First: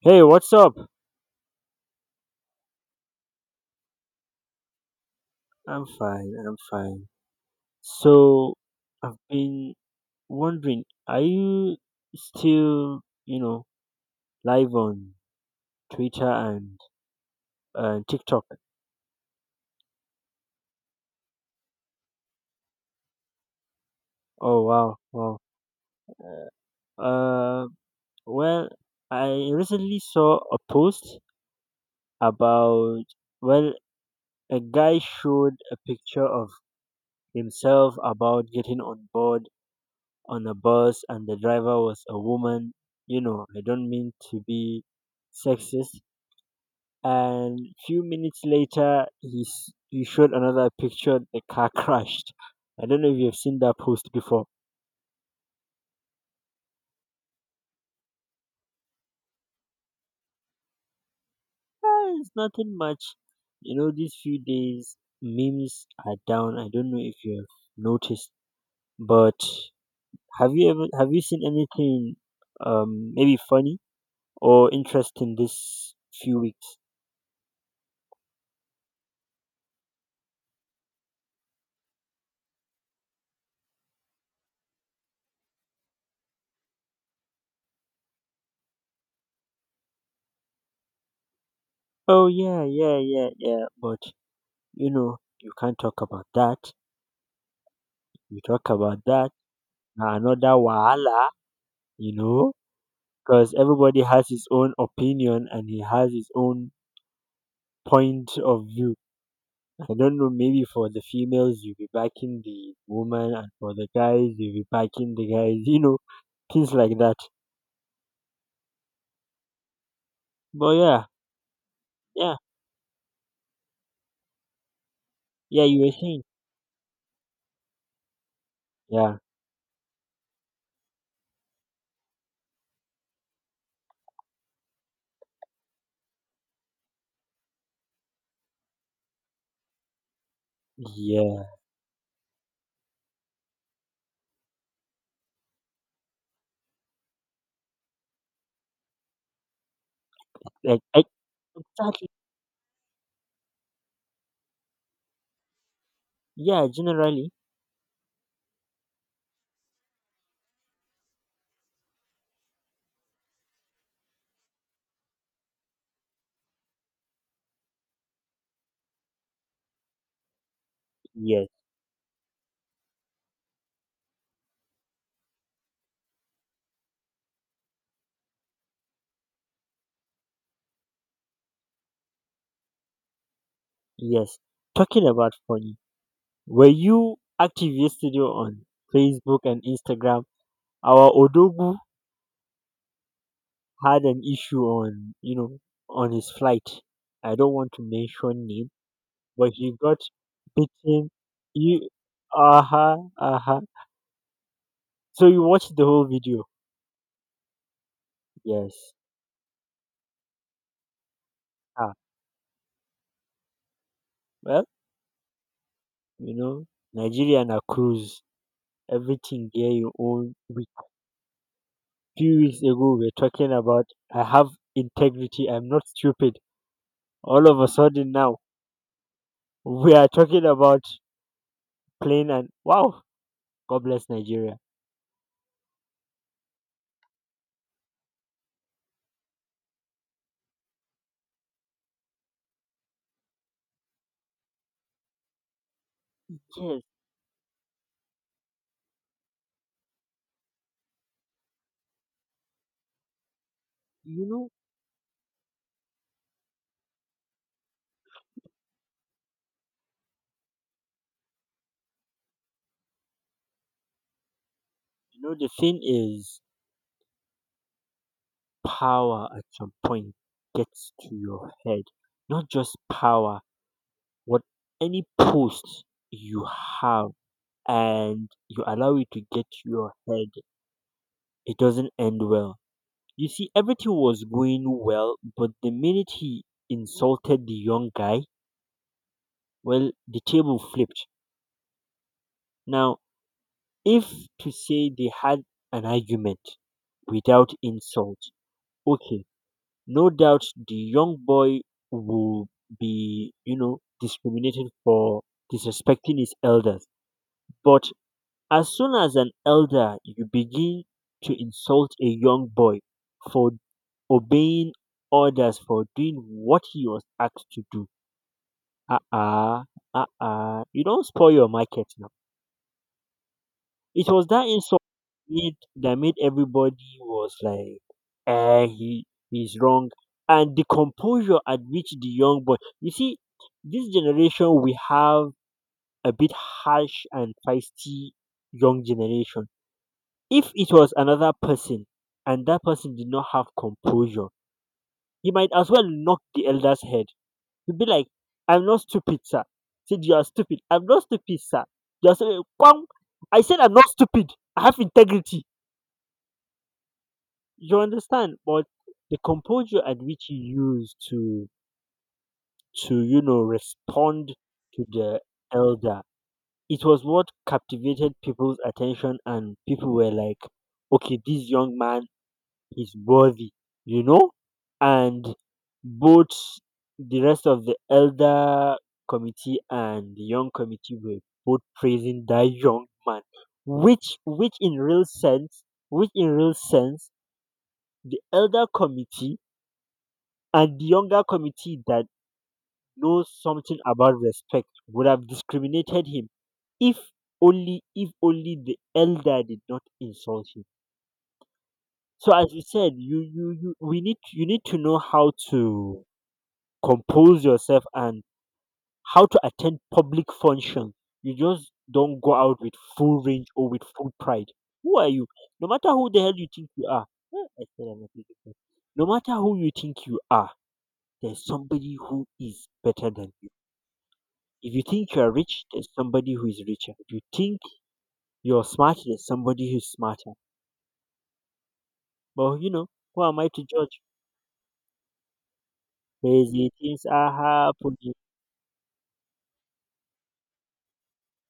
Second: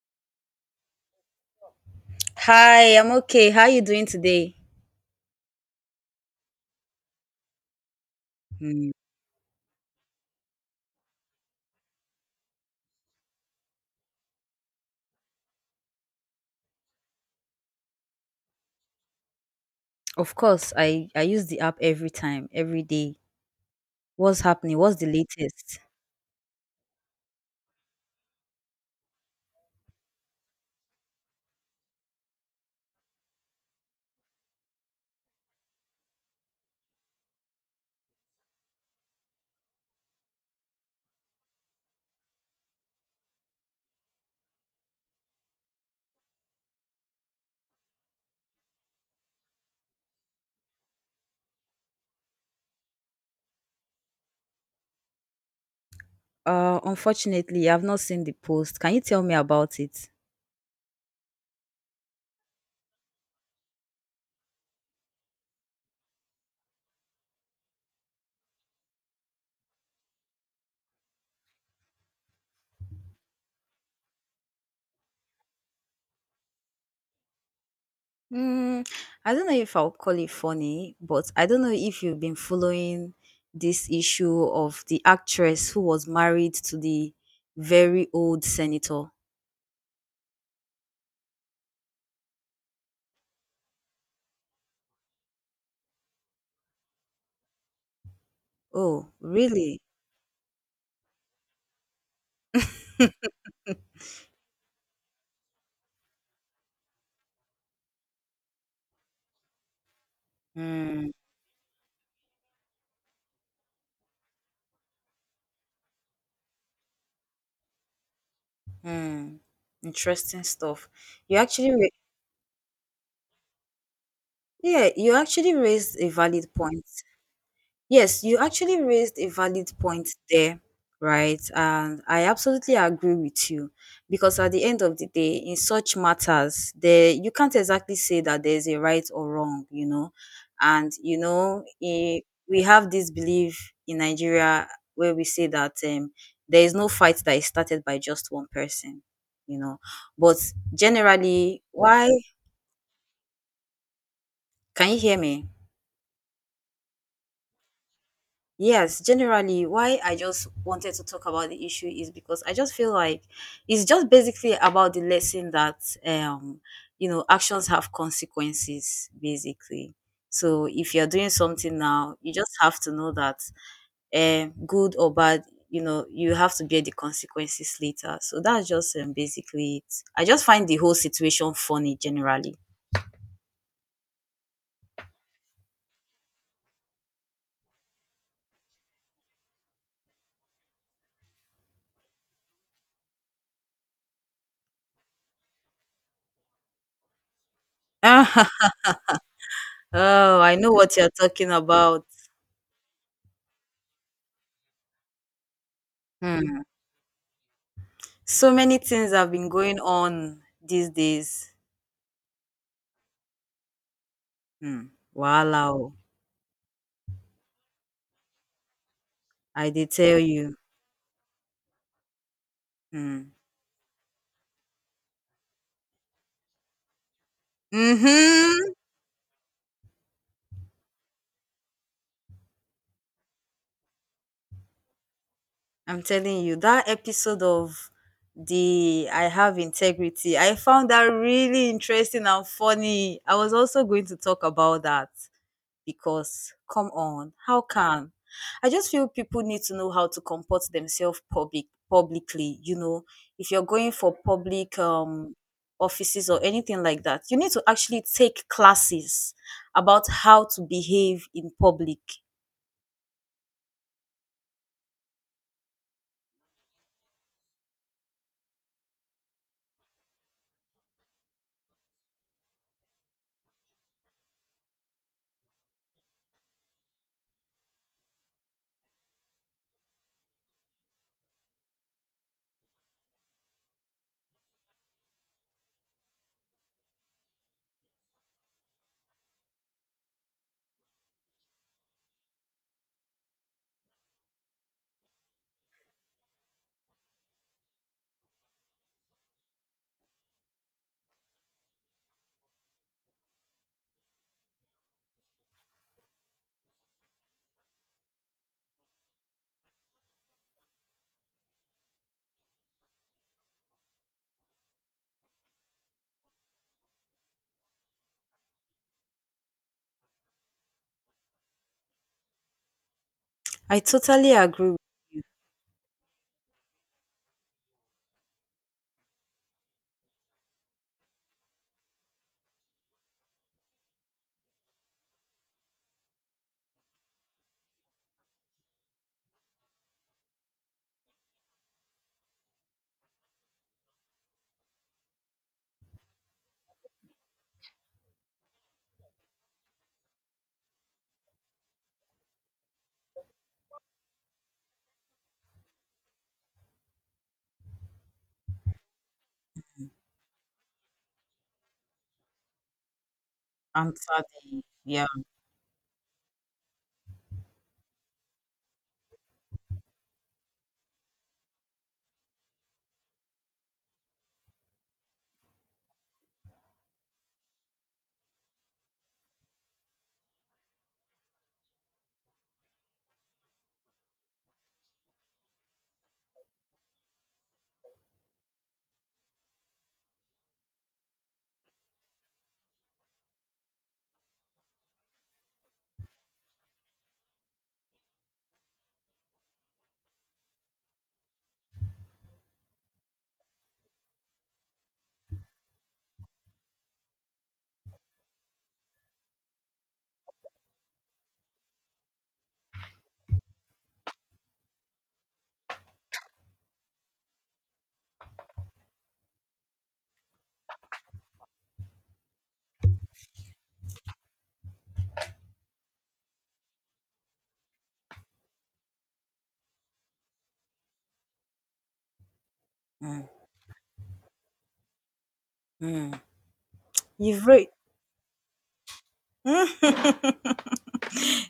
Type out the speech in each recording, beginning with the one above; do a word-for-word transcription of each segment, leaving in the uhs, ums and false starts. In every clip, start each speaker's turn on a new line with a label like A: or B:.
A: Hey, what's up?
B: Hi, I'm okay. How are you doing today?
A: I'm fine, I'm fine. So,
B: Hmm,
A: I've been wondering, are you still, you know, live on Twitter and uh, TikTok?
B: of course, I I use the app every time, every day. What's
A: Oh,
B: happening?
A: wow,
B: What's the
A: wow.
B: latest?
A: Uh, well, I recently saw a post about, well, a guy showed a picture of himself about getting on board on a bus, and the driver was a woman. You know, I don't mean to be sexist, and few minutes later he s- he showed another picture the car crashed. I don't know if you've seen that post before.
B: Uh, unfortunately, I've not seen the post. Can you tell me about it?
A: Ah, it's nothing much. You know these few days memes are down, I don't know if you've noticed, but have you ever have you seen anything um maybe funny or interesting this few weeks?
B: Mm, I don't know if I'll call it funny, but I don't know if you've been following this issue of the actress who was married to the very old senator.
A: Oh, yeah yeah yeah yeah but you know you can't talk about that. You talk about
B: Oh,
A: that,
B: really?
A: na another wahala, you know, because everybody has his own opinion and he has his own point of view. I don't know, maybe for the
B: Mm,
A: females, you'll be backing the woman, and for the guys, you'll be backing the guys, you know, things like that.
B: mm, interesting
A: But
B: stuff.
A: yeah,
B: You actually re-
A: yeah,
B: Yeah, you actually
A: yeah, you were
B: raised a
A: saying,
B: valid point. Yes, you actually
A: yeah,
B: raised a valid point there, right? And I absolutely agree with you because at the end of the day, in such matters, there you can't exactly say that there's a right or wrong, you know. And you
A: yeah,
B: know, eh, we have this belief in Nigeria where we say that um, there is no fight that is started by just one person, you know. But
A: like, I,
B: generally,
A: exactly,
B: why? Can you hear me?
A: yeah, generally,
B: Yes, generally, why I just wanted to talk about the issue is because I just feel like it's just basically about the lesson that um you know actions have consequences basically. So if you're doing
A: yes,
B: something now, you just have to know that um good or bad, you know, you have to bear the consequences later. So that's just um, basically it. I just find the whole situation funny generally.
A: yes. Talking about funny, were you active yesterday on Facebook and Instagram? Our Odogu had an issue on, you know, on his flight. I don't want to mention
B: Oh,
A: name, but he got
B: I know what
A: bitten.
B: you're talking
A: You,
B: about.
A: uh huh, uh huh. So you watched the whole video?
B: Hmm. So many
A: Yes.
B: things have been going on these days.
A: Ah, well,
B: Hmm. Wahala oh,
A: you know, Nigeria and a cruise, everything
B: I
A: there
B: did
A: you
B: tell
A: own.
B: you.
A: We few weeks ago we were
B: Hmm.
A: talking about I have integrity. I'm not stupid. All of a sudden now
B: Mm-hmm.
A: we are talking about plane and wow, God bless Nigeria.
B: I'm telling you, that episode of the I Have Integrity, I found that really interesting and funny. I was also going to talk about that, because
A: Yes,
B: come on, how can? I just feel people need to know how to comport themselves public publicly. You know, if you're going for
A: you know,
B: public um offices or anything like that, you need to actually take classes about how to behave in public.
A: you know the thing is power at some point gets to your head. Not just power, what any post you have and you allow it to get to your head, it doesn't end well. You see, everything was going well, but the minute he insulted the young guy, well, the table flipped. Now, if to say they had an argument without insult, okay, no doubt the young boy will be, you know, discriminated for disrespecting his elders, but as soon as an elder you begin to insult a young boy for obeying orders, for doing what he was asked to do, ah ah, ah ah, you don't spoil your market now.
B: I
A: It was
B: totally
A: that
B: agree
A: insult
B: with
A: made, that made everybody was like, eh, he he's wrong. And the composure at which the young boy, you see, this generation we have a bit harsh and feisty young generation. If it was another person and that person did not have composure, he might as well knock the elder's head. He'd be like, I'm not stupid, sir. Said you are stupid. I'm not stupid, sir. You are stupid. Kwang! I said I'm not stupid. I have integrity. You understand? But the composure at which he used to to you know respond
B: Ansadi.
A: to
B: Yeah.
A: the elder, it was what captivated people's attention, and people were like, "Okay, this young man is worthy," you know. And both the rest of the elder committee and the young committee were both praising that young man, which which in real sense, which in real sense, the elder committee and the younger committee that knows something about respect would have discriminated him if only if only the elder did not insult him. So as you said, you you, you we need, you need to know how to compose yourself and how to attend public function. You just don't go out with full range or with full pride. Who are you? No matter who the hell you think you are. Eh, I said I'm a pretty person. No matter who you think you are, there's somebody who is better than you. If you think you are rich, there's somebody who is richer. If you think you're smart, there's somebody who's smarter. But you know,
B: Mm,
A: who am I to judge?
B: mm.
A: Crazy things are
B: You've read.
A: happening.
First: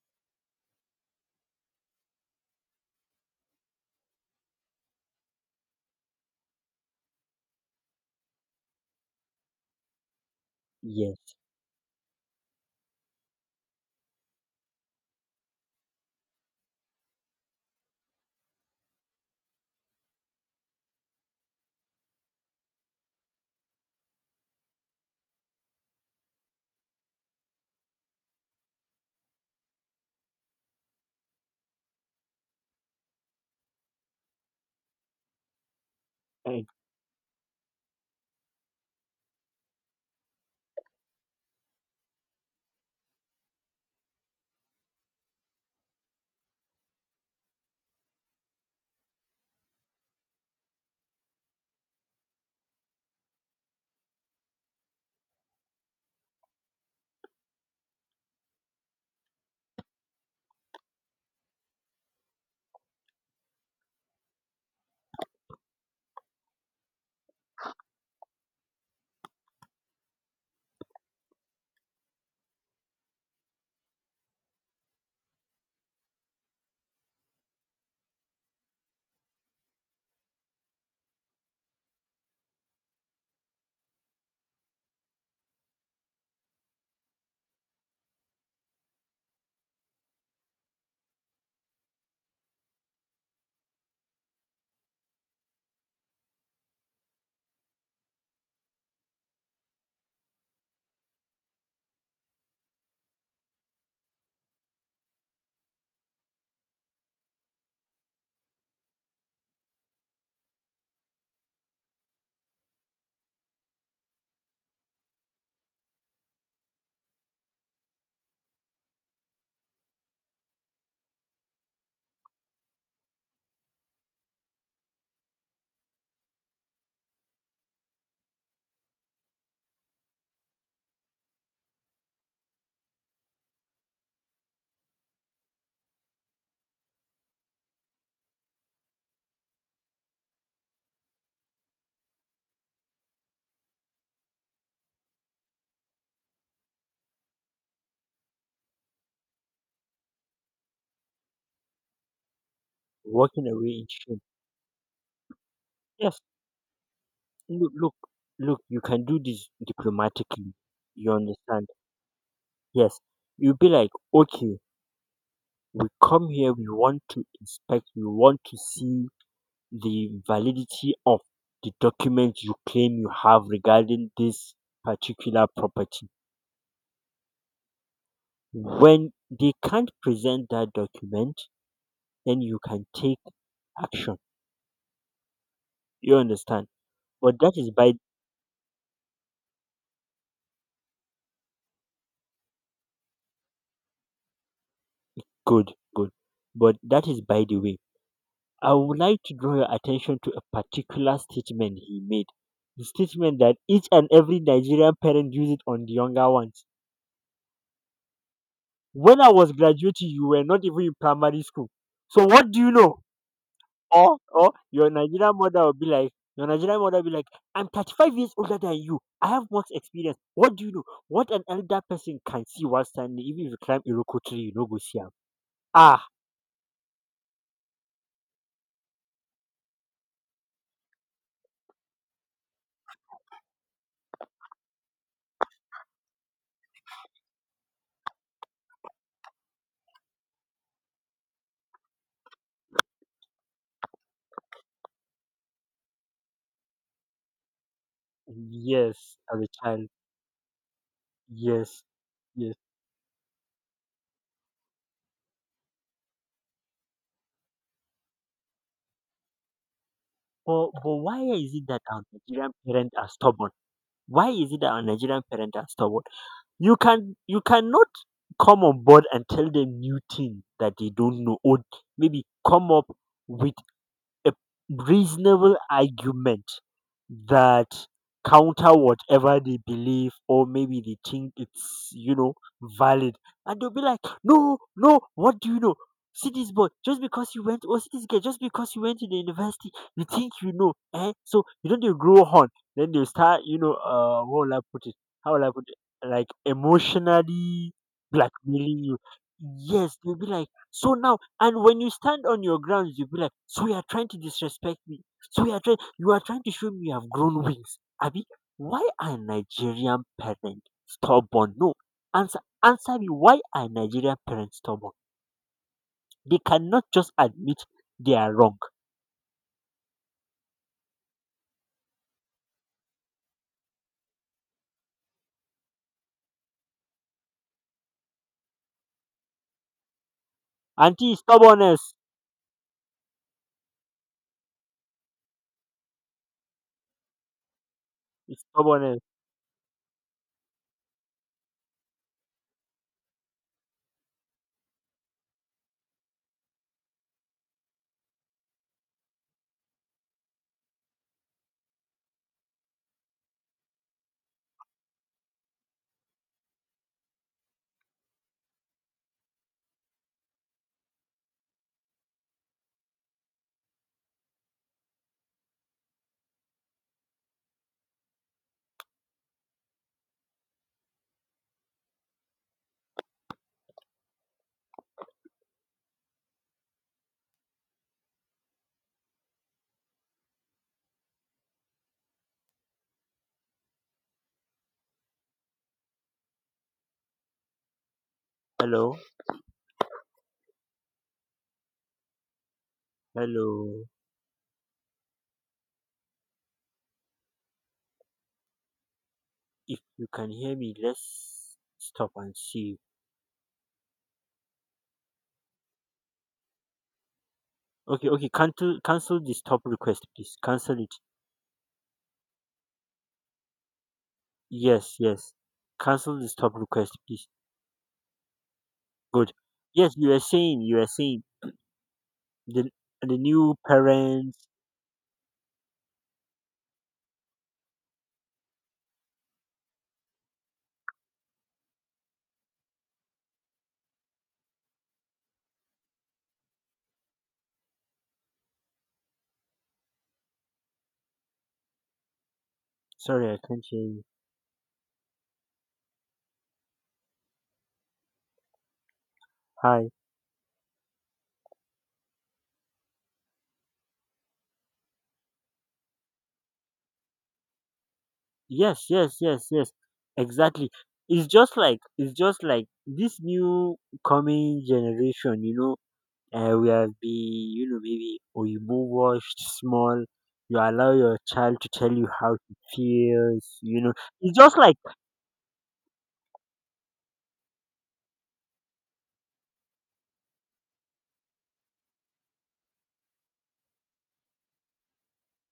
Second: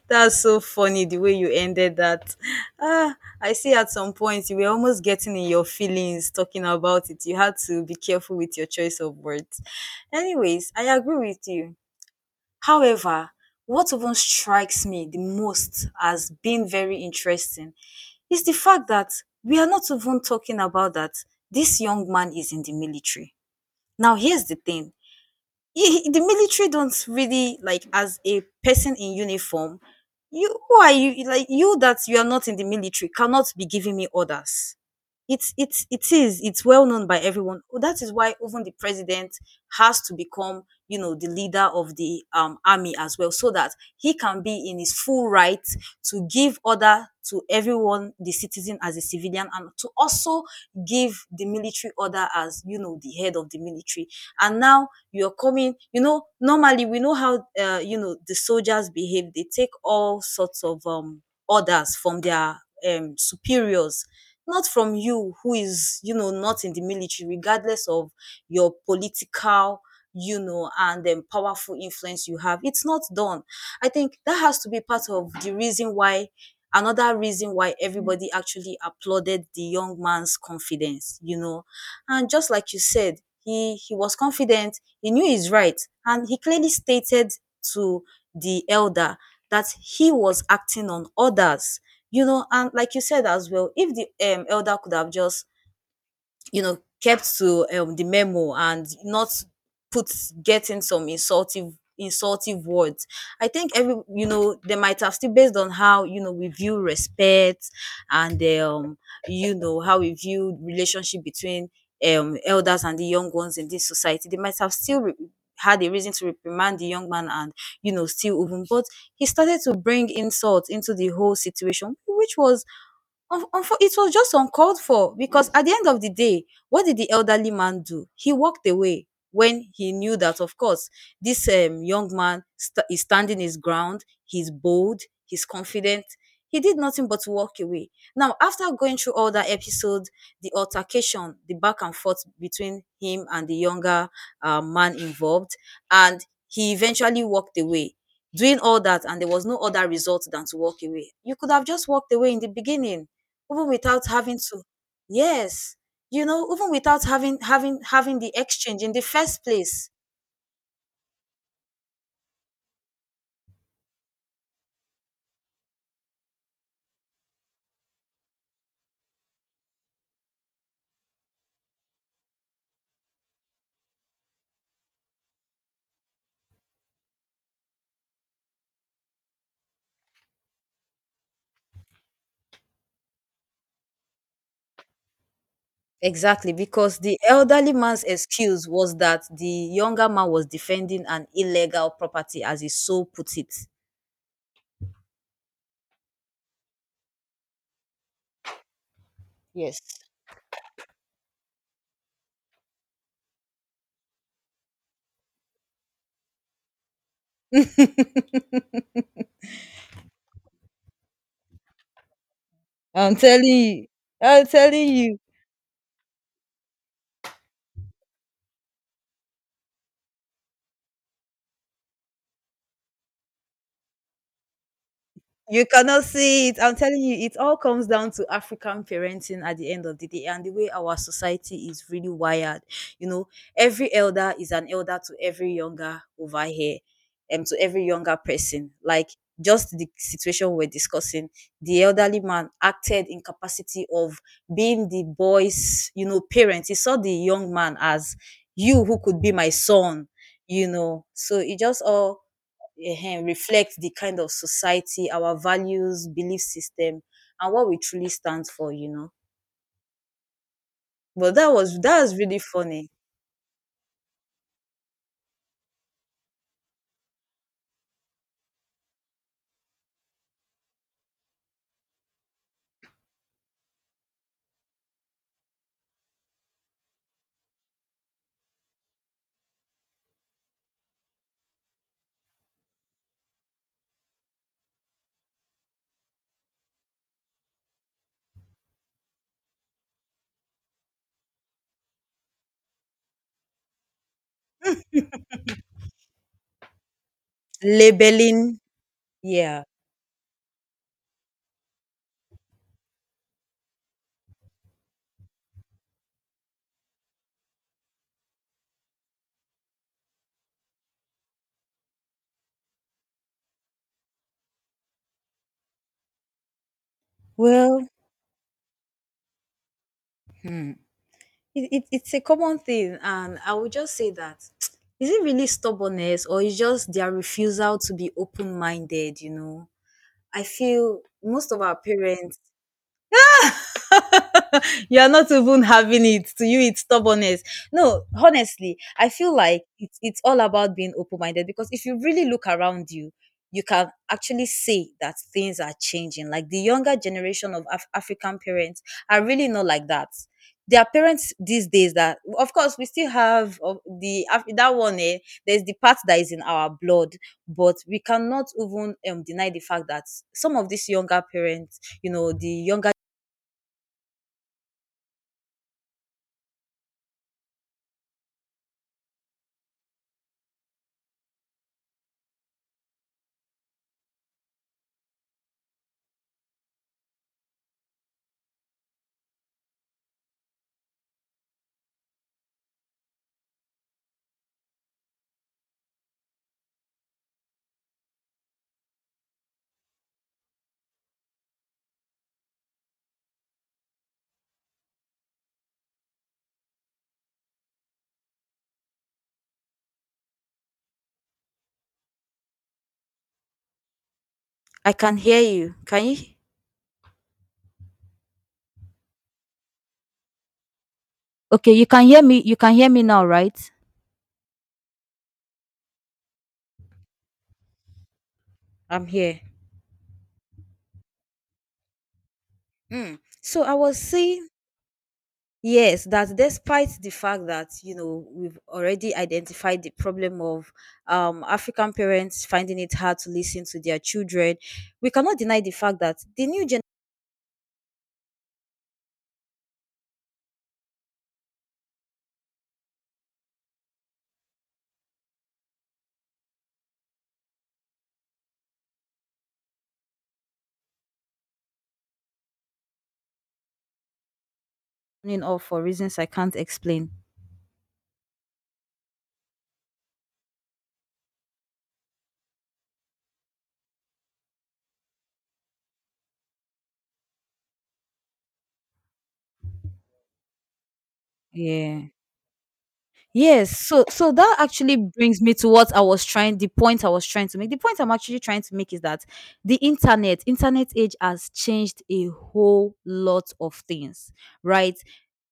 B: That's so funny the way you ended that. Ah, I see at some point you were almost getting in your feelings talking about it. You had to be careful with your choice of words. Anyways, I agree
A: Yes,
B: with you. However, what even strikes me the most as being very interesting is the fact that we are not even talking about that this young man is in the military. Now, here's the thing, y- the military don't really like, as a person in uniform, you who are you like you that you are not in the military cannot be giving me orders. It's it's it is it's
A: and
B: well known by everyone. Oh, that is why even the president has to become, you know, the leader of the um, army as well, so that he can be in his full right to give order to everyone, the citizen as a civilian, and to also give the military order as, you know, the head of the military. And now you're coming, you know, normally we know how, uh, you know, the soldiers behave. They take all sorts of um orders from their um, superiors, not from you who is, you know, not in the military, regardless of your political, you know, and um, powerful influence you have. It's not done. I think that has to be part of the reason why, another reason why everybody actually applauded the young man's confidence, you know. And just like you said, he he was confident, he knew his right, and he clearly stated to the elder that he was acting on orders, you know. And like you said as well, if the um, elder could have just, you know, kept to um, the memo and not put getting some insultive insultive words, I think every, you know, they might have still, based on how, you know, we view respect and um you know how we view relationship between um elders and the young ones in this society, they might have still re- had a reason to reprimand the young man, and you know, still even, but he started to bring insult into the whole situation, which was Unf- unfo- it was just uncalled for. Because at the end of the day, what did the elderly man do? He walked away when he knew that, of course, this um, young man st- is standing his ground, he's bold, he's confident. He did nothing but walk away. Now, after going through all that episode, the altercation, the back and forth between him and the younger uh, man involved, and he eventually walked away doing all that, and there was no other result than to walk away. You could have just walked away in the beginning,
A: walking
B: even
A: away in
B: without
A: shame.
B: having to, yes,
A: Yes,
B: you know, even without having
A: look,
B: having
A: look,
B: having the
A: look. You
B: exchange in the
A: can do
B: first
A: this
B: place.
A: diplomatically. You understand? Yes, you'll be like, okay, we come here. We want to inspect. We want to see the validity of the document you claim you have regarding this particular property. When they can't present that document, then you can take action, you
B: Exactly,
A: understand.
B: because the
A: But that is
B: elderly
A: by
B: man's excuse was that the younger man was defending an illegal property, as he so put it.
A: good good but that is by the way. I would like to draw your
B: Yes.
A: attention to a particular statement he made, the statement that each and every Nigerian parent uses it on the younger ones. When I was graduating you were not even in primary school, so what do you know?
B: I'm telling you.
A: Or
B: I'm
A: or
B: telling
A: your
B: you.
A: Nigerian mother will be like, your Nigerian mother will be like, "I'm thirty-five years older than you. I have much experience. What do you know? What an elder person can see while standing, even if you climb Iroko tree, you no go see am."
B: You cannot
A: Ah,
B: see it. I'm telling you, it all comes down to African parenting at the end of the day and the way our society is really wired. You know, every elder is an elder to every younger over here, and to every younger person. Like, just the situation we're discussing, the elderly man acted in capacity of being the boy's, you know, parent. He saw the young man as, you who
A: yes,
B: could be
A: as a
B: my
A: child,
B: son, you know. So it
A: yes,
B: just all
A: yes.
B: um reflect the kind of society, our values, belief system, and what we truly stand for, you know.
A: But but why
B: But that
A: is it
B: was
A: that
B: that
A: our
B: was really
A: Nigerian
B: funny.
A: parents are stubborn? Why is it that our Nigerian parents are stubborn? You can you cannot come on board and tell them new things that they don't know, or maybe come up with a reasonable argument that counter whatever they believe, or maybe they think it's, you know, valid, and they'll be like, no no, what do you know? See this boy, just because you went, or see this girl, just because you went to the university, you think you know, eh, so you don't dey grow horn. Then they start, you know, uh what will I put it, how will I put it, like emotionally
B: Labeling,
A: blackmailing you.
B: yeah.
A: Yes, they'll be like, so now, and when you stand on your grounds, you'll be like, so you are trying to disrespect me. So you are trying you are trying to show me you have grown wings. Abi, why are Nigerian parents stubborn? No. Answer answer me, why are Nigerian parents stubborn? They cannot just admit
B: Well,
A: they are wrong.
B: hmm, it, it, it's a common thing, and I would just say that is it really stubbornness or is just their refusal to be open minded? You know, I feel
A: Auntie
B: most of our
A: stubbornness.
B: parents. You're not even having it. To you, it's stubbornness. No,
A: It's
B: honestly,
A: stubbornness.
B: I feel like it's it's all about being open minded, because if you really look around you, you can actually see that things are changing. Like the younger generation of Af- African parents are really not like that. Their parents these days, that of course we still have of the Af- that one eh, there's the part that is in our blood, but we cannot even um, deny the fact that some of these younger parents, you know, the younger.
A: Hello. Hello. If you can hear me, let's stop and see.
B: I can hear you. Can you?
A: Okay, okay. Cancel, cancel the stop request, please. Cancel it.
B: Okay, you can hear me. You can hear me now, right?
A: Yes, yes. Cancel the stop request, please.
B: I'm
A: Good.
B: here.
A: Yes, you are saying, you are saying the the
B: Mm.
A: new
B: So I was
A: parents.
B: saying, yes, that despite the fact that, you know, we've already identified the problem of um, African parents finding it hard to listen to their children, we cannot deny the fact that the new generation,
A: Sorry, I can't hear you. Hi.
B: of for reasons I can't explain.
A: Yes, yes, yes, yes. Exactly. It's just like it's just like this new coming generation. You know, uh, we have the, you know, maybe oyibo washed small, you allow your child to tell you
B: Yeah.
A: how he feels,
B: Yes,
A: you know,
B: so so
A: it's
B: that
A: just like,
B: actually brings me to what I was trying the point I was trying to make. The point I'm actually trying to make is that the internet, internet age has changed a whole lot of things, right?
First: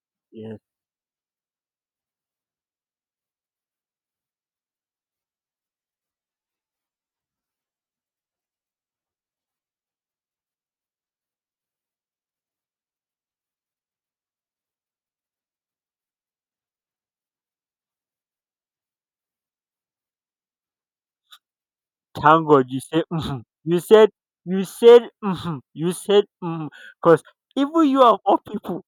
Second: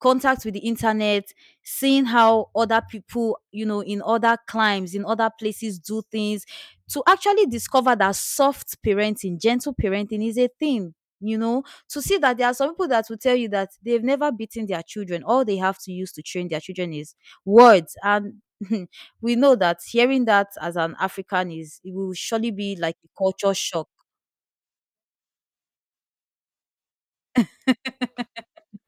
B: Contact with
A: yeah,
B: the internet, seeing how other people, you know, in other climes, in other places do things, to actually discover that soft parenting, gentle parenting is a thing. You know, to see that there are some people that will tell you that they've never beaten their children. All they have to use to train their children is words. And we know that hearing that as an African is, it will
A: thank
B: surely
A: god
B: be
A: you
B: like
A: said
B: a
A: "Mhm."
B: culture
A: you
B: shock.
A: said you said "Mhm." You said because even you of all people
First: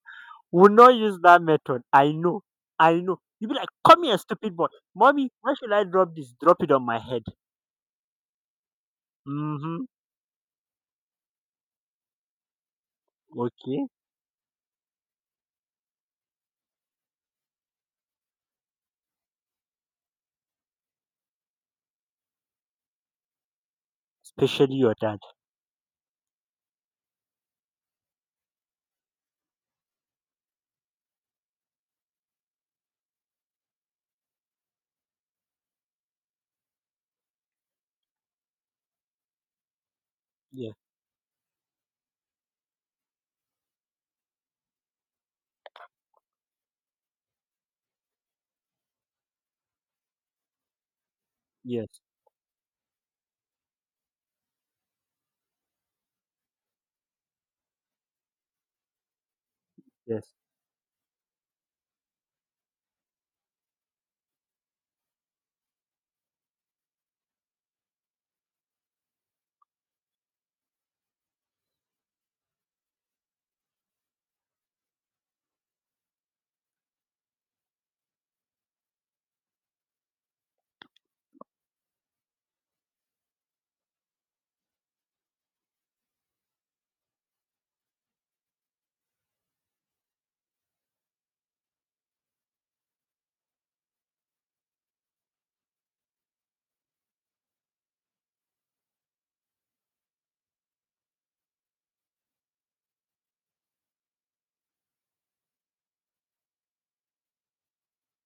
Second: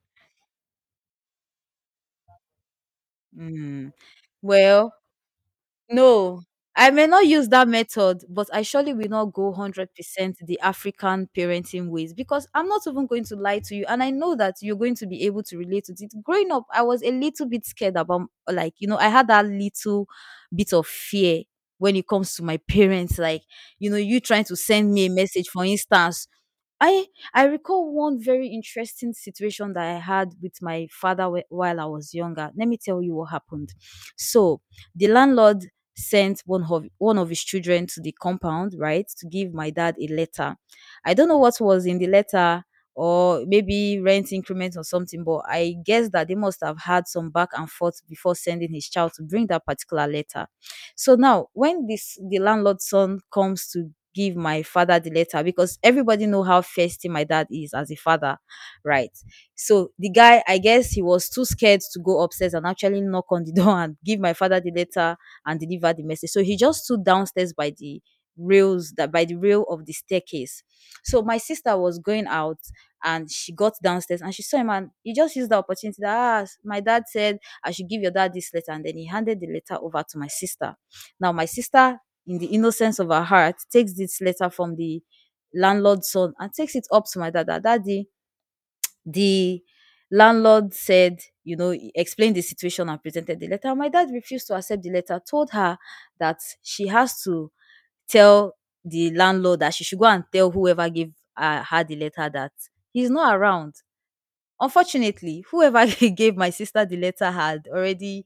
A: will not use that method. I know, i know you be like,
B: Mm.
A: come here stupid boy,
B: Well,
A: mommy why should I drop this,
B: no,
A: drop it on
B: I
A: my
B: may
A: head.
B: not use that method, but I surely will not go
A: Mm-hmm.
B: one hundred percent the African parenting ways, because I'm not even going to lie to you.
A: Okay.
B: And I know that you're going to be able to relate to it. Growing up, I was a little bit scared about, like, you know, I had that little bit of fear when it comes to my parents, like, you know, you trying to
A: Especially your
B: send me a
A: dad,
B: message, for instance, I I recall one very interesting situation that I had with my father whe- while I was younger. Let me tell you what happened. So the landlord sent one of one of his children to the compound, right, to give my dad a letter.
A: yeah,
B: I don't know what was in the letter, or maybe rent increment or something, but I guess that they must have had some back and forth before sending his child to bring that particular letter. So now when
A: yes,
B: this the landlord's son comes to give my father the letter, because everybody know how festy my dad is as a father, right? So the
A: yes.
B: guy, I guess he was too scared to go upstairs and actually knock on the door and give my father the letter and deliver the message. So he just stood downstairs by the rails that by the rail of the staircase. So my sister was going out and she got downstairs and she saw him and he just used the opportunity that ah, s- my dad said I should give your dad this letter, and then he handed the letter over to my sister. Now my sister, in the innocence of her heart, takes this letter from the landlord's son and takes it up to my dad. That daddy, the landlord said, you know, he explained the situation and presented the letter. My dad refused to accept the letter, told her that she has to tell the landlord that she should go and tell whoever gave uh, her the letter that he's not around. Unfortunately, whoever gave my sister the letter had already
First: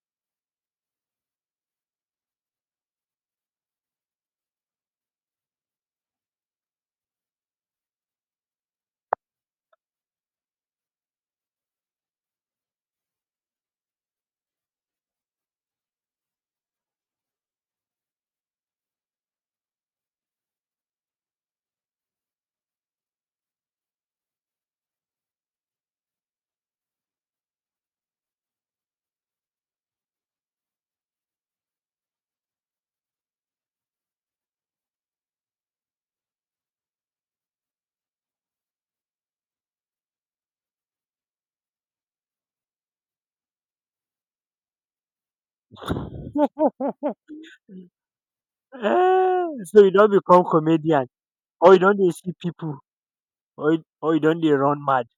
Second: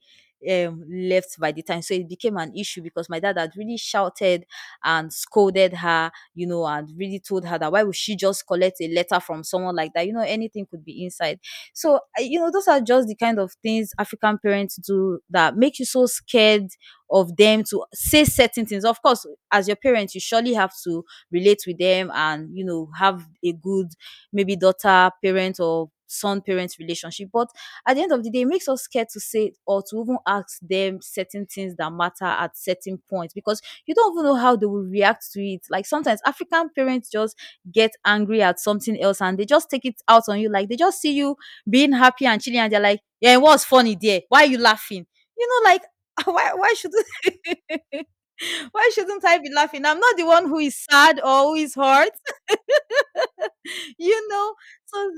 B: um, left by the time. So it became an issue because my dad had really shouted and scolded her, you know, and really told her that why would she just collect a letter from someone like that? You know, anything could be inside. So, I- you know, those are just the kind of things African parents do that make you so scared of them to say certain things. Of course, as your parents, you surely have to relate with them and, you know, have a good maybe daughter parent or son parent relationship. But at the end of the day, it makes us scared to say or to even ask them certain things that matter at certain points because you don't even know how they will react to it. Like sometimes African parents just get angry at something else and they just take it out on you. Like they just see you being happy and chilling and they're like, "Yeah, what's funny there? Why are you laughing?" You know, like why why should why shouldn't I
A: Ah,
B: be
A: so
B: laughing?
A: you
B: I'm
A: don't
B: not the
A: become
B: one who is
A: comedian
B: sad or who
A: or
B: is
A: you don dey
B: hurt.
A: see people, or you or you
B: you
A: don dey
B: know
A: run mad.
B: so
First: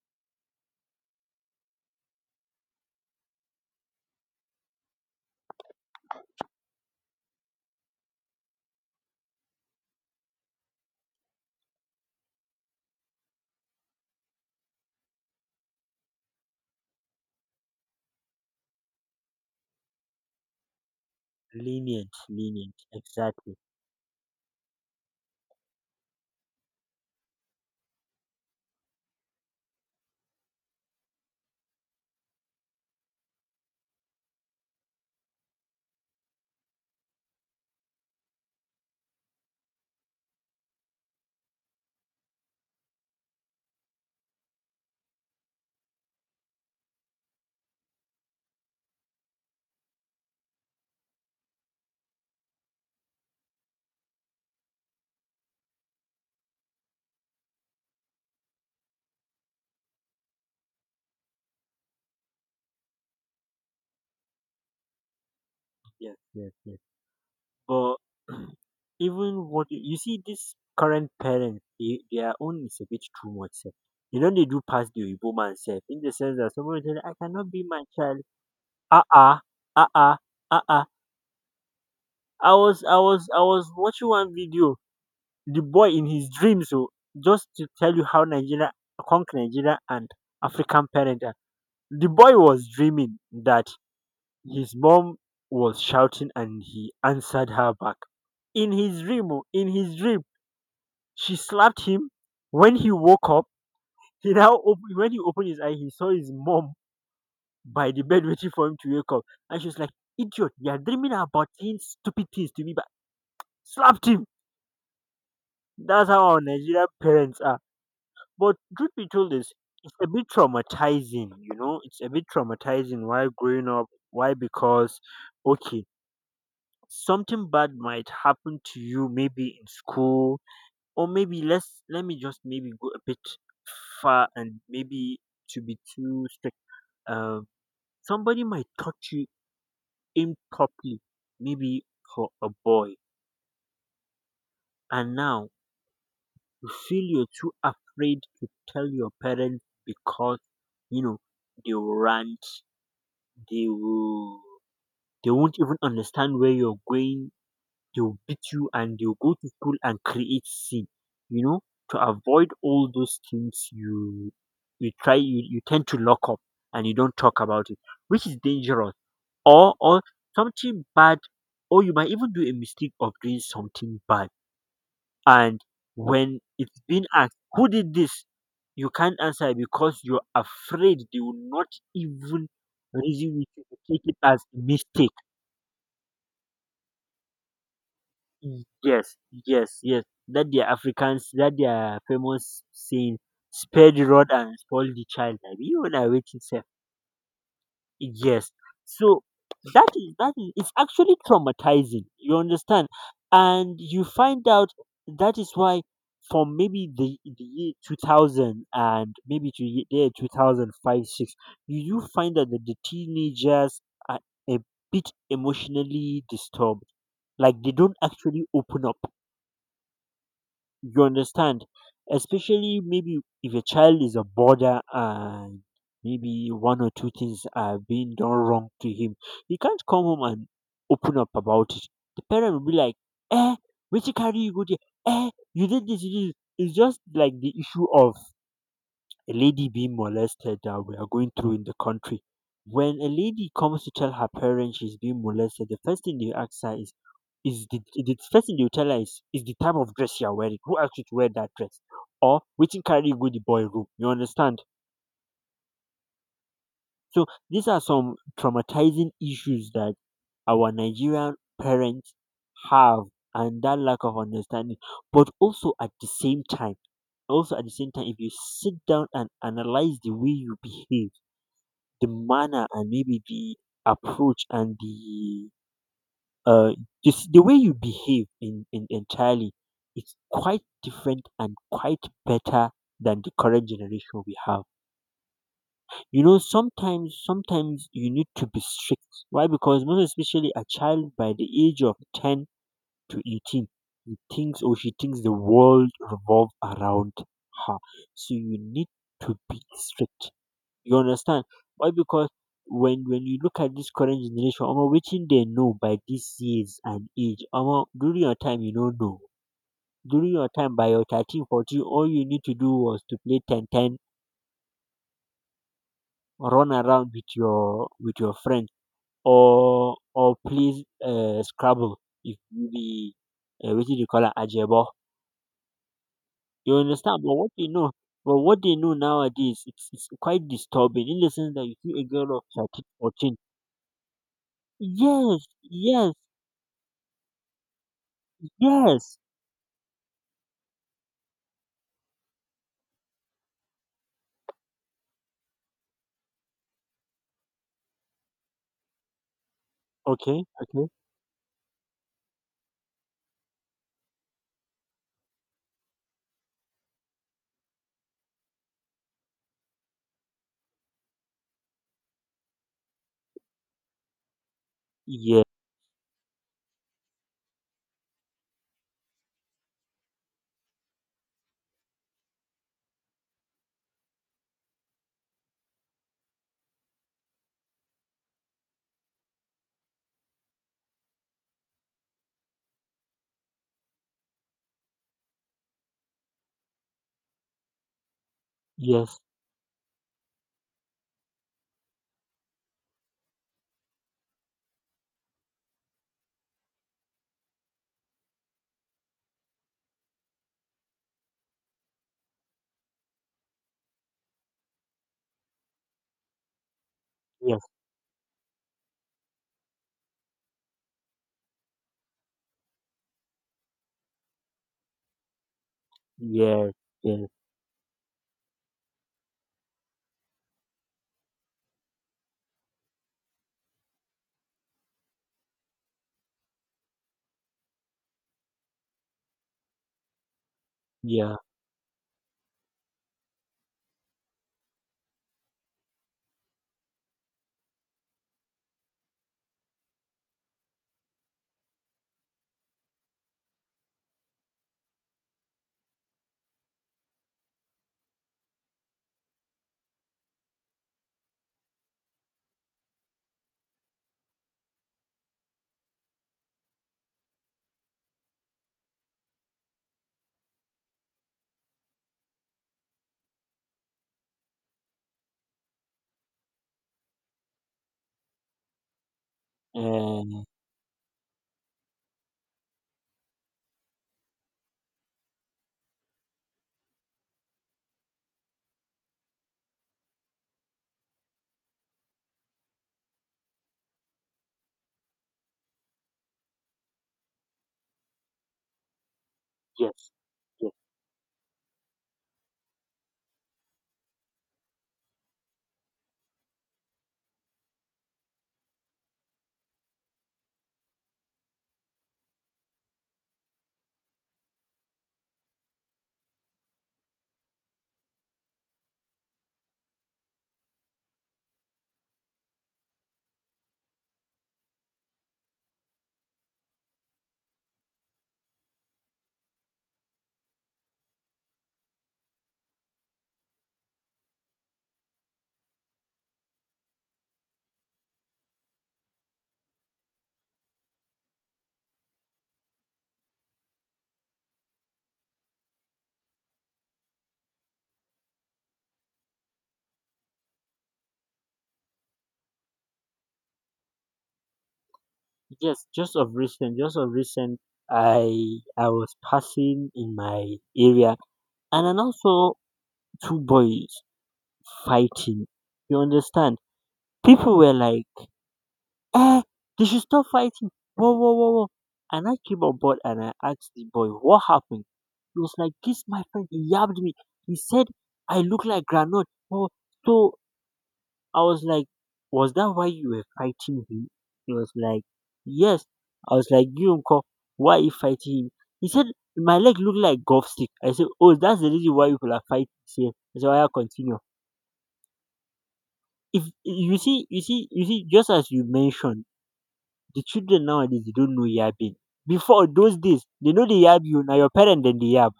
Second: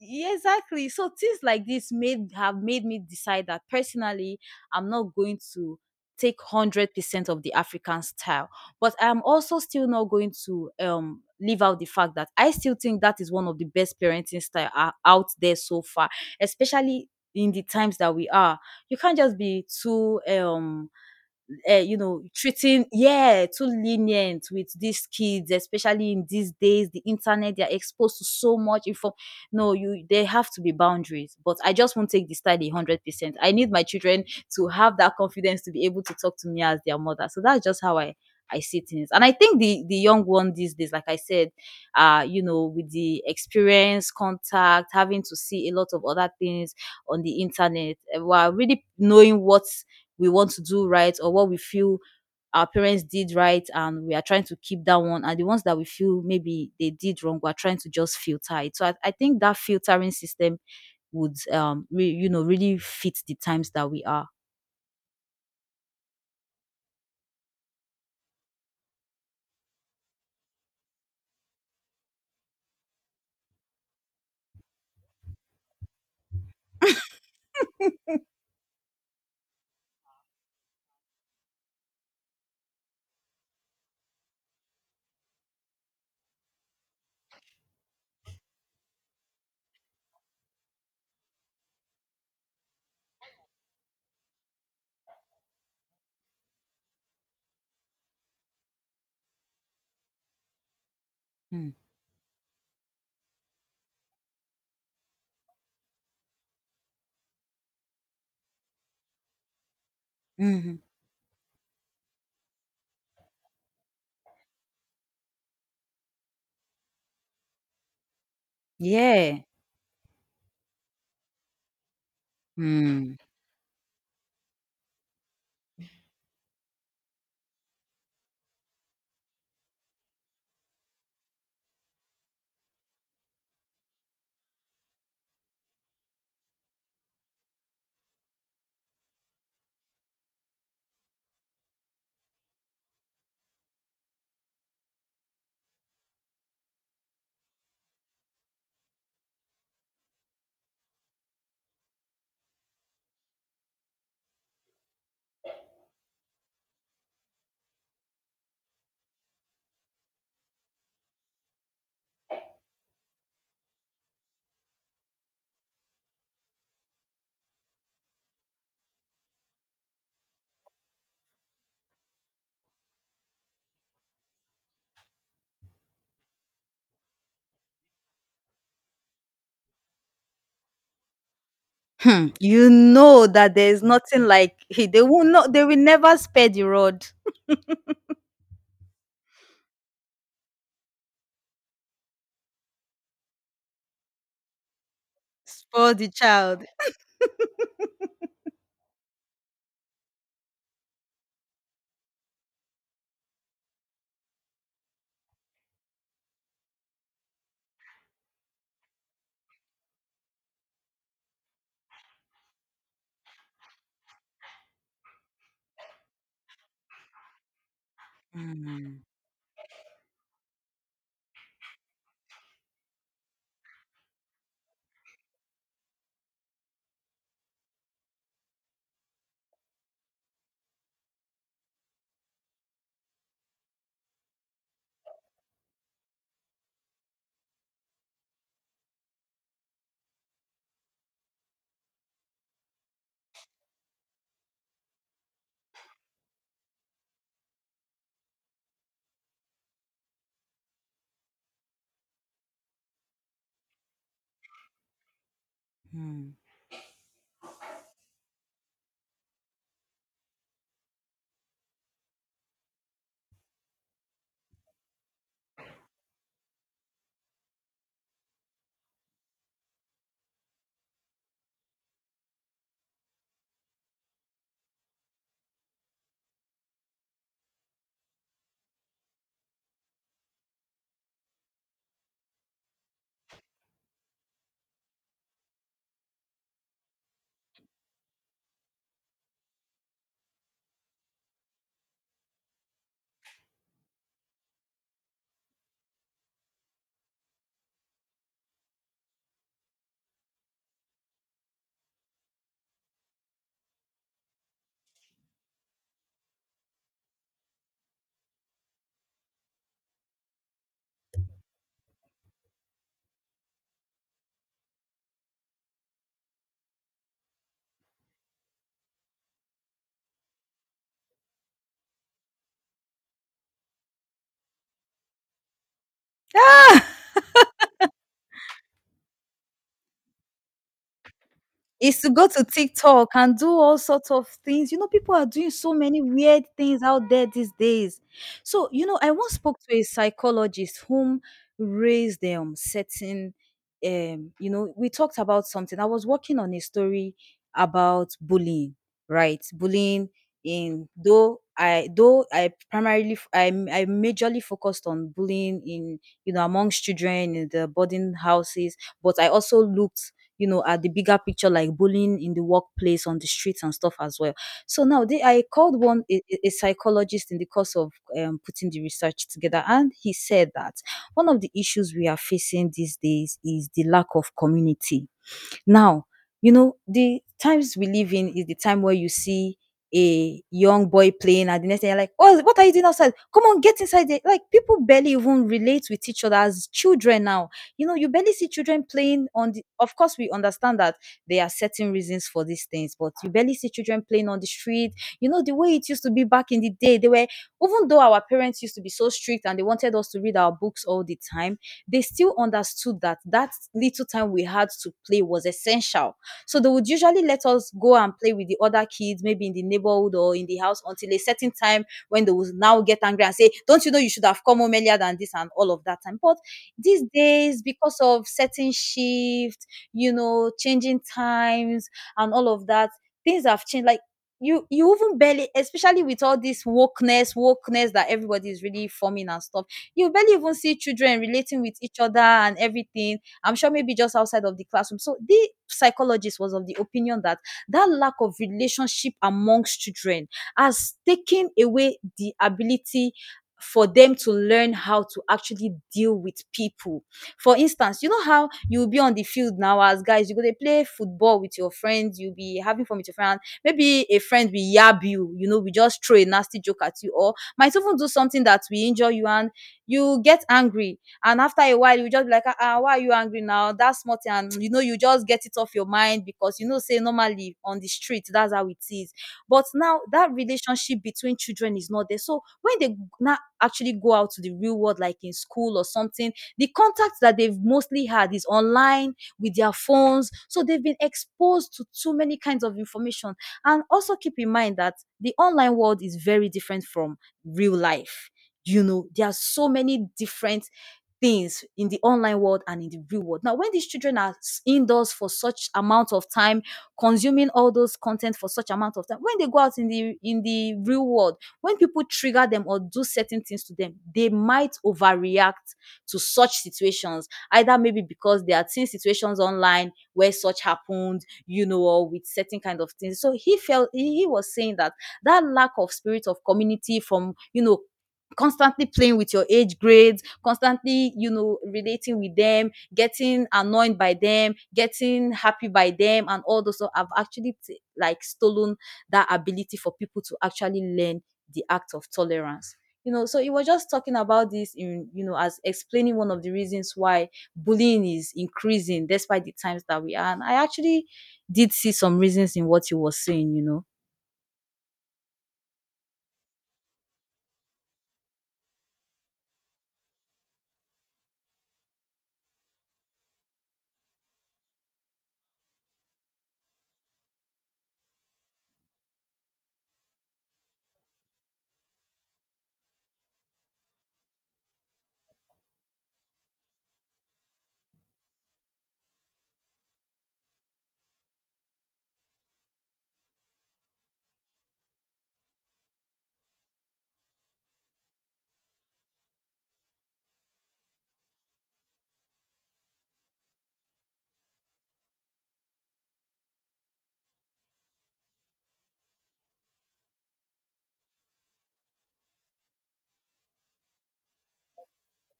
B: yeah, exactly. So things like this made have made me decide that personally I'm not going to take one hundred percent of the African style, but I'm also still not going to um leave out the fact that I still think that is one of the best parenting style uh, out there so far, especially in the times that we are. You can't just be too um uh, you
A: Lenient,
B: know, treating,
A: lenient,
B: yeah,
A: exactly.
B: too lenient with these kids, especially in these days, the internet, they're exposed to so much info. No, you, there have to be boundaries. But I just won't take the study hundred percent. I need my children to have that confidence to be able to talk to me as their mother. So that's just how I I see things. And I think the the young one these days, like I said, uh, you know, with the experience, contact, having to see a lot of other things on the internet, uh, while really knowing what we want to do right or what we feel our parents did right, and we are trying to keep that one, and the ones that we feel maybe they did wrong we're trying to just filter it. So i, I think that filtering system would um re, you know really fit the times that we are.
A: Yes, yes, yes. But even what you you see this current parents, they, their own is a bit too much sef. You know they do pass the oyinbo man sef in the sense that somebody tell you I cannot be my child. Ah ah, ah ah, ah ah. I was I was I was watching one video, the boy in his dreams, so just to tell you how Nigeria, conk Nigeria and African parents are. The boy was dreaming that his mom was shouting and he answered her back. In his dream, oh, in his dream, she
B: Mm.
A: slapped him. When he woke up, he now op- when he opened his eye, he saw his mom by the bed waiting for him to wake up, and she was like, "Idiot, you are
B: Mhm.
A: dreaming about these stupid things to me." But slapped him. That's how our Nigerian parents are. But truth be told
B: Yeah.
A: is it's a bit traumatizing, you know, it's a bit traumatizing
B: Hmm.
A: why growing up, why, because okay, something bad might happen to you maybe in school, or maybe let's let me just maybe go a bit far, and maybe to be too strict. Um somebody might touch you improperly, maybe for a boy. And now you feel you're too afraid to tell your parents because you know they will rant, they will they won't even understand where you're going. They will beat you and they'll go to school and create scene. You know, to avoid all those things, you you try you, you tend to lock up and you don't talk about it, which is dangerous. Or or something bad, or you might even do a mistake of doing something bad, and when it's been asked, who did this? You can't answer because you're afraid they will not
B: Hmm.
A: even
B: You know
A: reason with
B: that
A: you
B: there
A: to
B: is
A: take it
B: nothing
A: as
B: like
A: a
B: they
A: mistake.
B: will not. They will never spare the rod,
A: Yes, yes, yes. That the Africans, that their famous saying, spare the rod and spoil the child. I mean, you
B: spoil
A: and I
B: the
A: waiting, sir.
B: child.
A: Yes. So that is that is it's actually traumatizing. You understand? And you find out that is why from maybe the, the year two thousand and maybe to ye- year two thousand five six, you do find out that the teenagers are a bit emotionally disturbed, like they don't actually open up,
B: Hmm.
A: you understand? Especially maybe if a child is a border and maybe one or two things are being done wrong to him, he can't come home and open up about it. The parent will be like, eh, which carry you go there? Eh, you did this, you did this. It's just like the issue of a lady being molested that we are going through in the country. When a lady comes to tell her parents she's being molested, the first thing they ask her is, is the, the first thing they'll tell her is, is the type of dress you're wearing. Who asked you to wear that dress? Or, which carry you go the boy room. You understand?
B: Hmm.
A: So, these are some traumatizing issues that our Nigerian parents have, and that lack of understanding. But also at the same time, also at the same time, if you sit down and analyze the way you behave, the manner and maybe the approach and the uh just the way you behave in, in entirely, it's quite different and quite better than the current generation we have. You know, sometimes sometimes you need to be strict. Why? Because most especially a child by the age of ten to eighteen, he thinks or she thinks the world revolves around her. So you need to be strict, you understand? Why? Because when when you look at this current generation, omo, wetin they know by this years and age, omo, during your time you no know. During your time by your thirteen, fourteen, all you need to do was to play ten ten, run around with your with your friend, or or play uh, Scrabble if you be uh, wetin they call am ajebo. You understand? But what they know, but what they know nowadays, it's it's quite disturbing in the sense that you see
B: Is
A: a
B: to go
A: girl of
B: to
A: thirteen,
B: TikTok
A: fourteen.
B: and do all sorts of things. You know, people are
A: Yes,
B: doing so many
A: yes.
B: weird things out there these days. So, you know, I
A: Yes.
B: once spoke to a psychologist whom raised um certain um, you know, we talked about something. I was working on a story about bullying, right? Bullying
A: Okay, okay.
B: in, though I though I primarily f- I m- I majorly focused on bullying in, you know amongst children in the boarding houses, but I also looked, you know, at the bigger picture, like bullying in the workplace, on the streets, and stuff as well. So now they,
A: Yeah,
B: I called one a, a a psychologist in the course of um, putting the research together, and he said that one of the issues we are facing these days is the lack of community now. You know, the times we live in is the time where you see a young boy playing and the next thing you're like, "Oh, what are you doing outside? Come on, get inside there." Like people barely even relate with each other as children now. You know, you barely see children
A: yes,
B: playing on the of course we understand that there are certain reasons for these things, but you barely see children playing on the street. You know, the way it used to be back in the day, they were, even though our parents used to be so strict and they wanted us to read our books all the time, they still understood that that little time we had to play was essential. So they would usually let
A: yes,
B: us go and play with the other kids, maybe in the neighborhood or in the house until a certain time when they would now get angry and say, "Don't you know you should have come home earlier than this?" and all of that time. But
A: yes,
B: these
A: yes,
B: days, because of certain shift, you know, changing times and all of that, things have changed. Like you you even barely, especially with all this wokeness wokeness that everybody is really forming and stuff, you barely even see children
A: yeah,
B: relating with each other and everything. I'm sure maybe just outside of the classroom. So the psychologist was of the opinion that that lack of relationship amongst children has taken away the ability for them to learn how to actually deal with people. For instance, you know how you'll be on the field now as guys, you go to play football with your friends, you'll be having fun with your friend. Maybe a friend will yab you, you know, we just throw a nasty joke at you, or might even do something that will injure you, and you get angry. And after a while you just be like, "Ah ah, why are you angry now? That's small thing." And you know you just get it off your mind because you know say normally on the street that's how it is. But now that
A: and
B: relationship between children is not there, so when they now actually go out to the real world, like in school or something, the contact that they've mostly had is online with their phones, so they've been exposed to too many kinds of information. And also keep in mind that the online world is very different from real life. You know, there are so many
A: yes,
B: different
A: yes,
B: things in the online world and in the real world. Now, when these children are indoors for such amount of time, consuming all those content for such amount of time, when they go out in the in the real world, when people trigger them or do certain things to them, they might overreact to such situations. Either maybe because they are seeing situations online where such happened, you know, or with certain kind of things. So he felt he, he was saying that that lack of spirit of community from, you know, constantly playing with your age grades, constantly, you know, relating with them, getting annoyed by them, getting happy by them, and all those. So I've actually t- like stolen that ability for people to actually learn the act of tolerance. You know, so he was just talking about this in, you know, as explaining one of the reasons why bullying is increasing despite the times that we are. And I actually did see some reasons in what he was saying, you know.
A: yes. Just of recent, just of recent, I I was passing in my area, and then also two boys fighting. You understand? People were like, eh, they should stop fighting. Whoa, whoa, whoa, whoa. And I came on board and I asked the boy, what happened? He was like, this my friend, he yabbed me. He said, I look like granite. Oh, so I was like, was that why you were fighting him? He was like, yes. I was like, you uncle, why are you fighting him? He said, my leg look like golf stick. I said, oh, that's the reason why you people are fighting. He said, I said, "Oya, continue." If you see, you see, you see, just as you mentioned, the children nowadays they don't know yabbing. Before those days, they know they yab you. Now your parent then they yab.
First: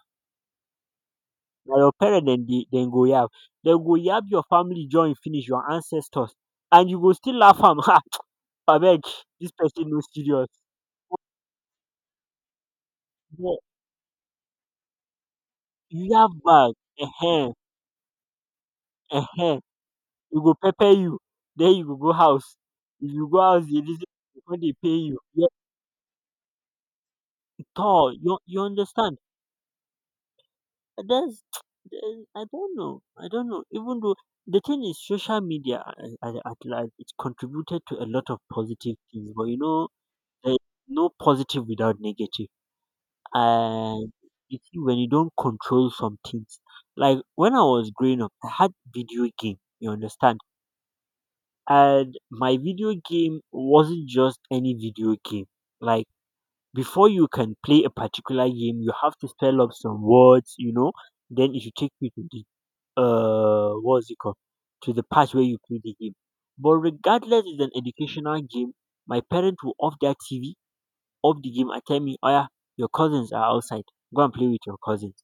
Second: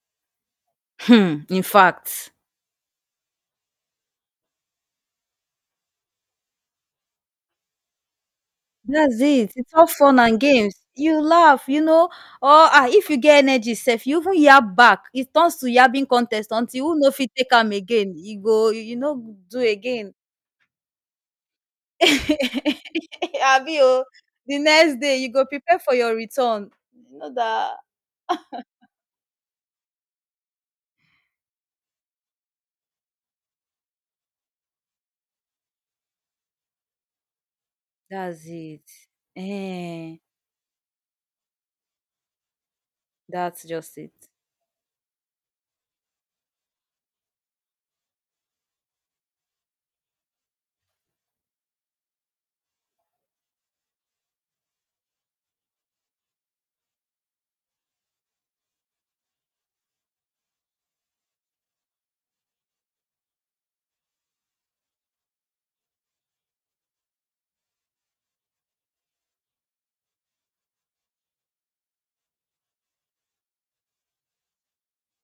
B: Hmm, in
A: Now your parent
B: fact.
A: then they then go yab. They go yab your family join finish, your ancestors, and you go still laugh am ha! Abeg,
B: That's
A: this
B: it. It's
A: person
B: all
A: no
B: fun and
A: serious.
B: games. You laugh, you know, or ah, if you get
A: But
B: energy self, you even yab back. It turns to
A: you
B: yabbing
A: yab
B: contest
A: back,
B: until who know if you
A: ehen,
B: take am again. You go, you you know, do
A: ehen,
B: again.
A: you go pepper you. Then you go go house. If you go house
B: Abi
A: they
B: o,
A: listen
B: the
A: when they pay
B: next day
A: you.
B: you go
A: Yes,
B: prepare for your return. You know that.
A: tall. you you understand. That's the I don't know. I don't know. Even though the thing is, social media a- at large, it's contributed to a lot of
B: That's it.
A: positive things, but you know,
B: Eh,
A: there's no positive without negative.
B: that's just it.
A: And you see, when you don't control some things, like when I was growing up, I had video game. You understand? And my video game wasn't just any video game. Like before you can play a particular game, you have to spell up some words. You know, then it should take you to the uh what's it called, to the part where you play the game. But regardless it's an educational game, my parents will off their T V, off the game and tell me, oh yeah, your cousins are outside. Go and play with your cousins.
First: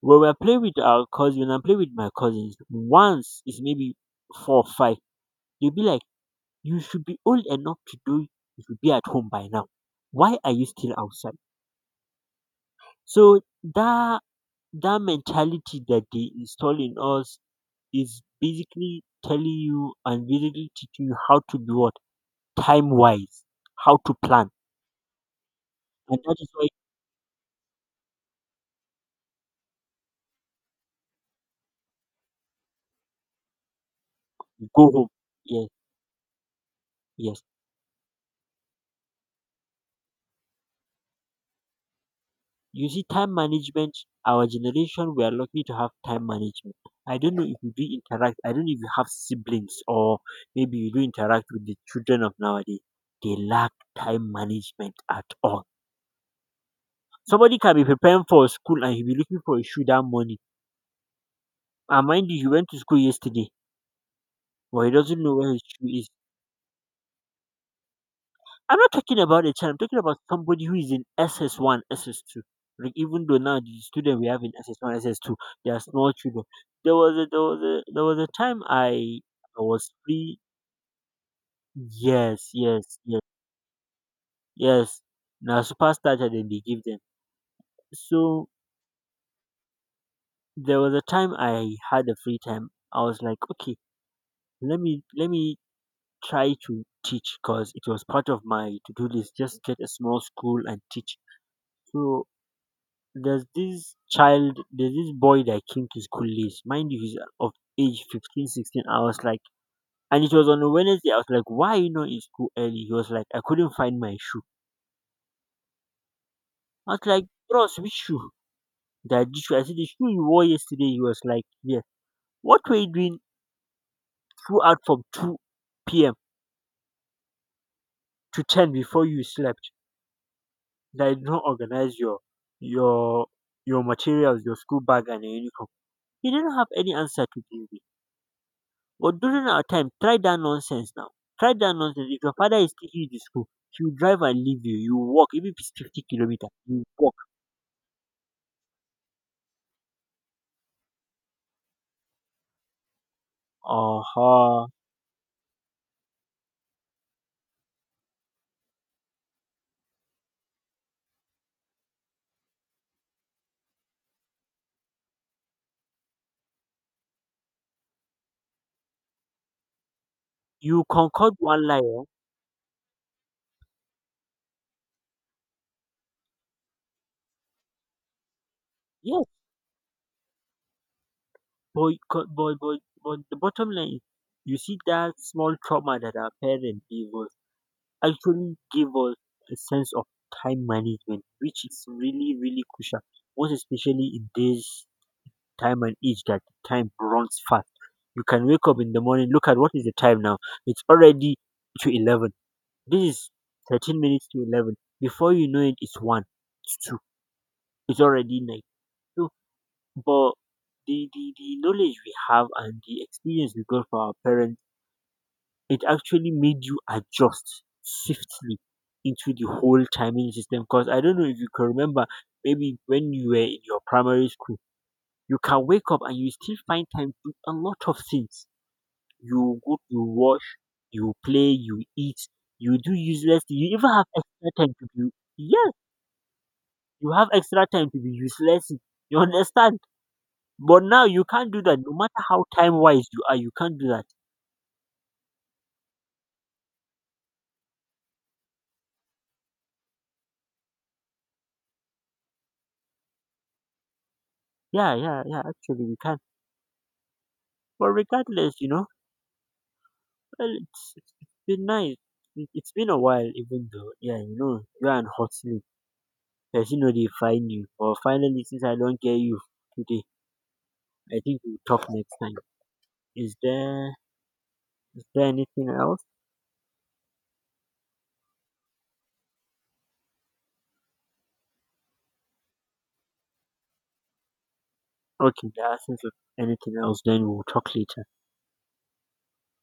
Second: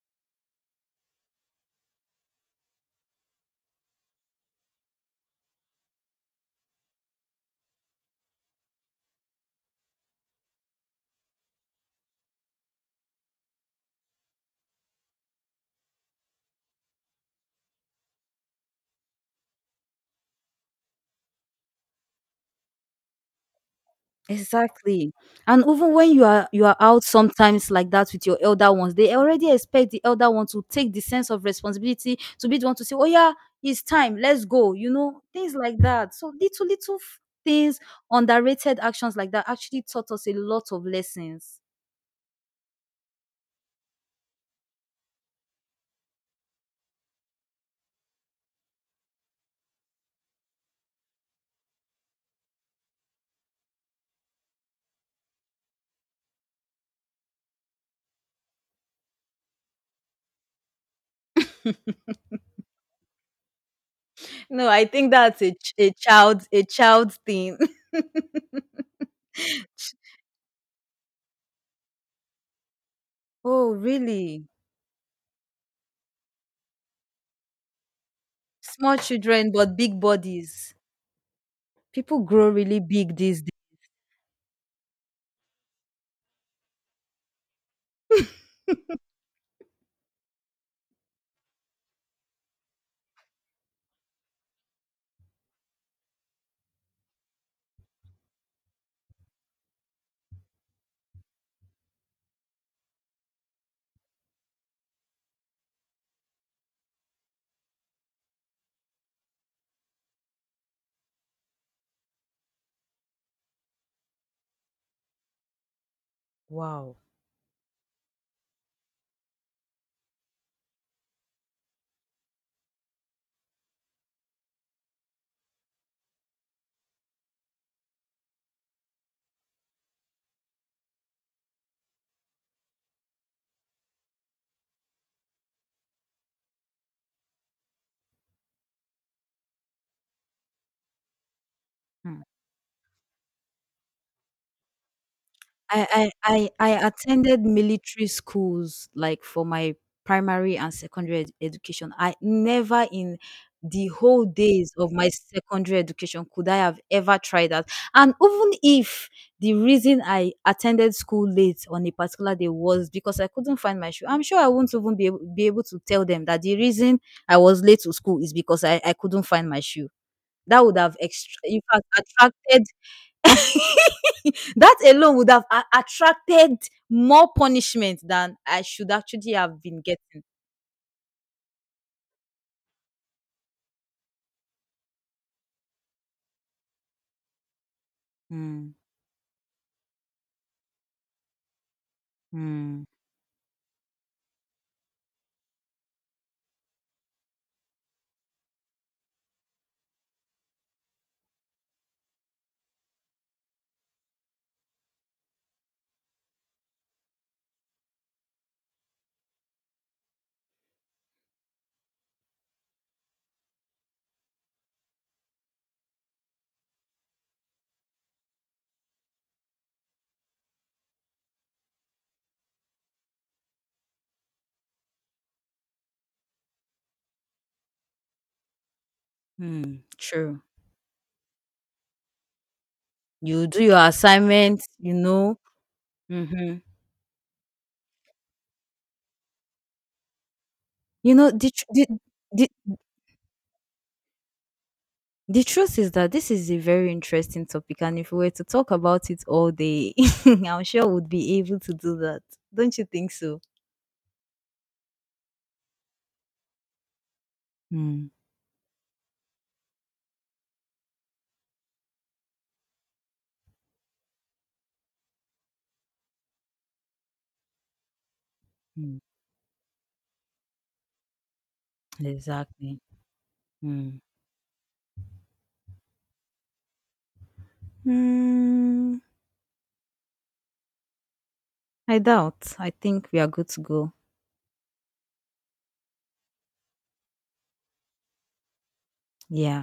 A: When we are playing with our cousins when I'm playing with my cousins, once is maybe four or five, they'll be like, You should be old enough to do you should be at home by now. Why are you still outside? So that that mentality that they install in us is basically telling you and basically teaching you how to be what, time wise, how to plan,
B: Exactly. And even when
A: and
B: you
A: that is
B: are
A: why
B: you are out sometimes like that with your elder ones, they already expect the elder one to take the sense of responsibility to be the one to say, "Oh yeah, it's time, let's
A: you
B: go,"
A: go
B: you
A: home.
B: know, things
A: Yes,
B: like that. So little little f-
A: yes.
B: things, underrated actions like that actually taught us a lot of lessons.
A: You see, time management. Our generation, we are lucky to have time management. I don't know if you do interact. I don't know if you have siblings or maybe you do interact with the children of nowadays. They lack time management at all. Somebody can be preparing for school and he'll be looking for a shoe that morning. And mind you, he went to school yesterday,
B: No,
A: but
B: I
A: he
B: think
A: doesn't know
B: that's
A: where
B: a,
A: his
B: ch-
A: shoe
B: a
A: is.
B: child a child thing.
A: I'm not talking about a child. I'm talking about somebody who is in S S one, S S two. Like even though now
B: Oh,
A: the student we have
B: really?
A: in S S one, S S two, they are small children. There was a there was a there was a time
B: Small
A: I
B: children
A: I
B: but
A: was
B: big
A: free.
B: bodies. People grow
A: Yes,
B: really
A: yes,
B: big
A: yes,
B: these days.
A: yes. Now superstarter then they give them. So there was a time I had a free time. I was like, okay, let me let me try to teach because it was part of my to do list. Just get a small school and teach. So there's this child, there's this boy that came to school late. Mind you, he's of age fifteen, sixteen. I was like, and it was on a Wednesday. I was like, why are you not in school early? He was like, I couldn't find my shoe. I
B: Wow.
A: was like, bros, which shoe? That this shoe. I said, the shoe you wore yesterday. He was like, yeah. What were you doing throughout from two p m to ten before you slept? That you did not organize your, your, your materials, your school bag and your uniform. He didn't have any answer to give me. But during our time, try that nonsense now. Try that nonsense. If
B: Hmm.
A: your father is taking you to school, he will drive and leave you. You walk, even if it's
B: I
A: fifty
B: I
A: kilometers,
B: I
A: you
B: I
A: walk.
B: attended military schools, like, for my primary and secondary ed education. I never in the
A: Uh
B: whole
A: huh.
B: days of my secondary education could I have ever tried that. And even if the reason I attended school late on a particular day was because I couldn't find my shoe, I'm sure I won't even be able be able to tell them that the reason I was late to school is because I I couldn't find my shoe. That would
A: You
B: have extra
A: concord
B: in
A: one lie.
B: fact
A: Eh?
B: attracted That alone would have a attracted more punishment than I should
A: Yes,
B: actually have been getting.
A: but, you but, but, but the bottom line is, you see that small trauma that our parents gave us actually
B: Mm,
A: gave us a sense of time management, which is really, really
B: mm,
A: crucial, most especially in this time and eat that time runs fast. You can wake up in the morning, look at what is the time now. It's already to eleven. This is thirteen minutes to eleven. Before you know it, it's one, it's two, it's already night. So, but the, the, the knowledge we have and the experience we got from our parents, it actually made you adjust swiftly into the whole timing system. Because I don't know if you can remember, maybe when you were in your primary school, you can wake up and you still find time to do a lot of things. You go,
B: mm,
A: you
B: true.
A: wash, you play, you eat, you do useless
B: You
A: thing.
B: do
A: You
B: your
A: even have
B: assignment,
A: extra time to
B: you
A: be
B: know.
A: yes,
B: Mhm.
A: you have extra time to be useless. You understand? But now
B: You
A: you
B: know, the,
A: can't do
B: tr-
A: that.
B: the,
A: No matter how
B: the,
A: time wise you are, you can't do that.
B: the truth is that this is a very interesting topic, and if we were to talk about it all day, I'm sure we'd be able to do that. Don't you think so?
A: Yeah, yeah, yeah. Actually, you can. But
B: Mm,
A: regardless, you know, well, it's, it's it's been nice. It- It's been a while, even though, yeah, you know, you're an hustling. Person know they find you. Or finally, since I
B: mm,
A: don't get you today, I think we'll talk next time.
B: exactly.
A: Is there
B: Mm.
A: is there anything else?
B: Mm, I doubt. I think we are good to go.
A: Okay, there isn't anything else. Then we'll talk later.
B: Yeah.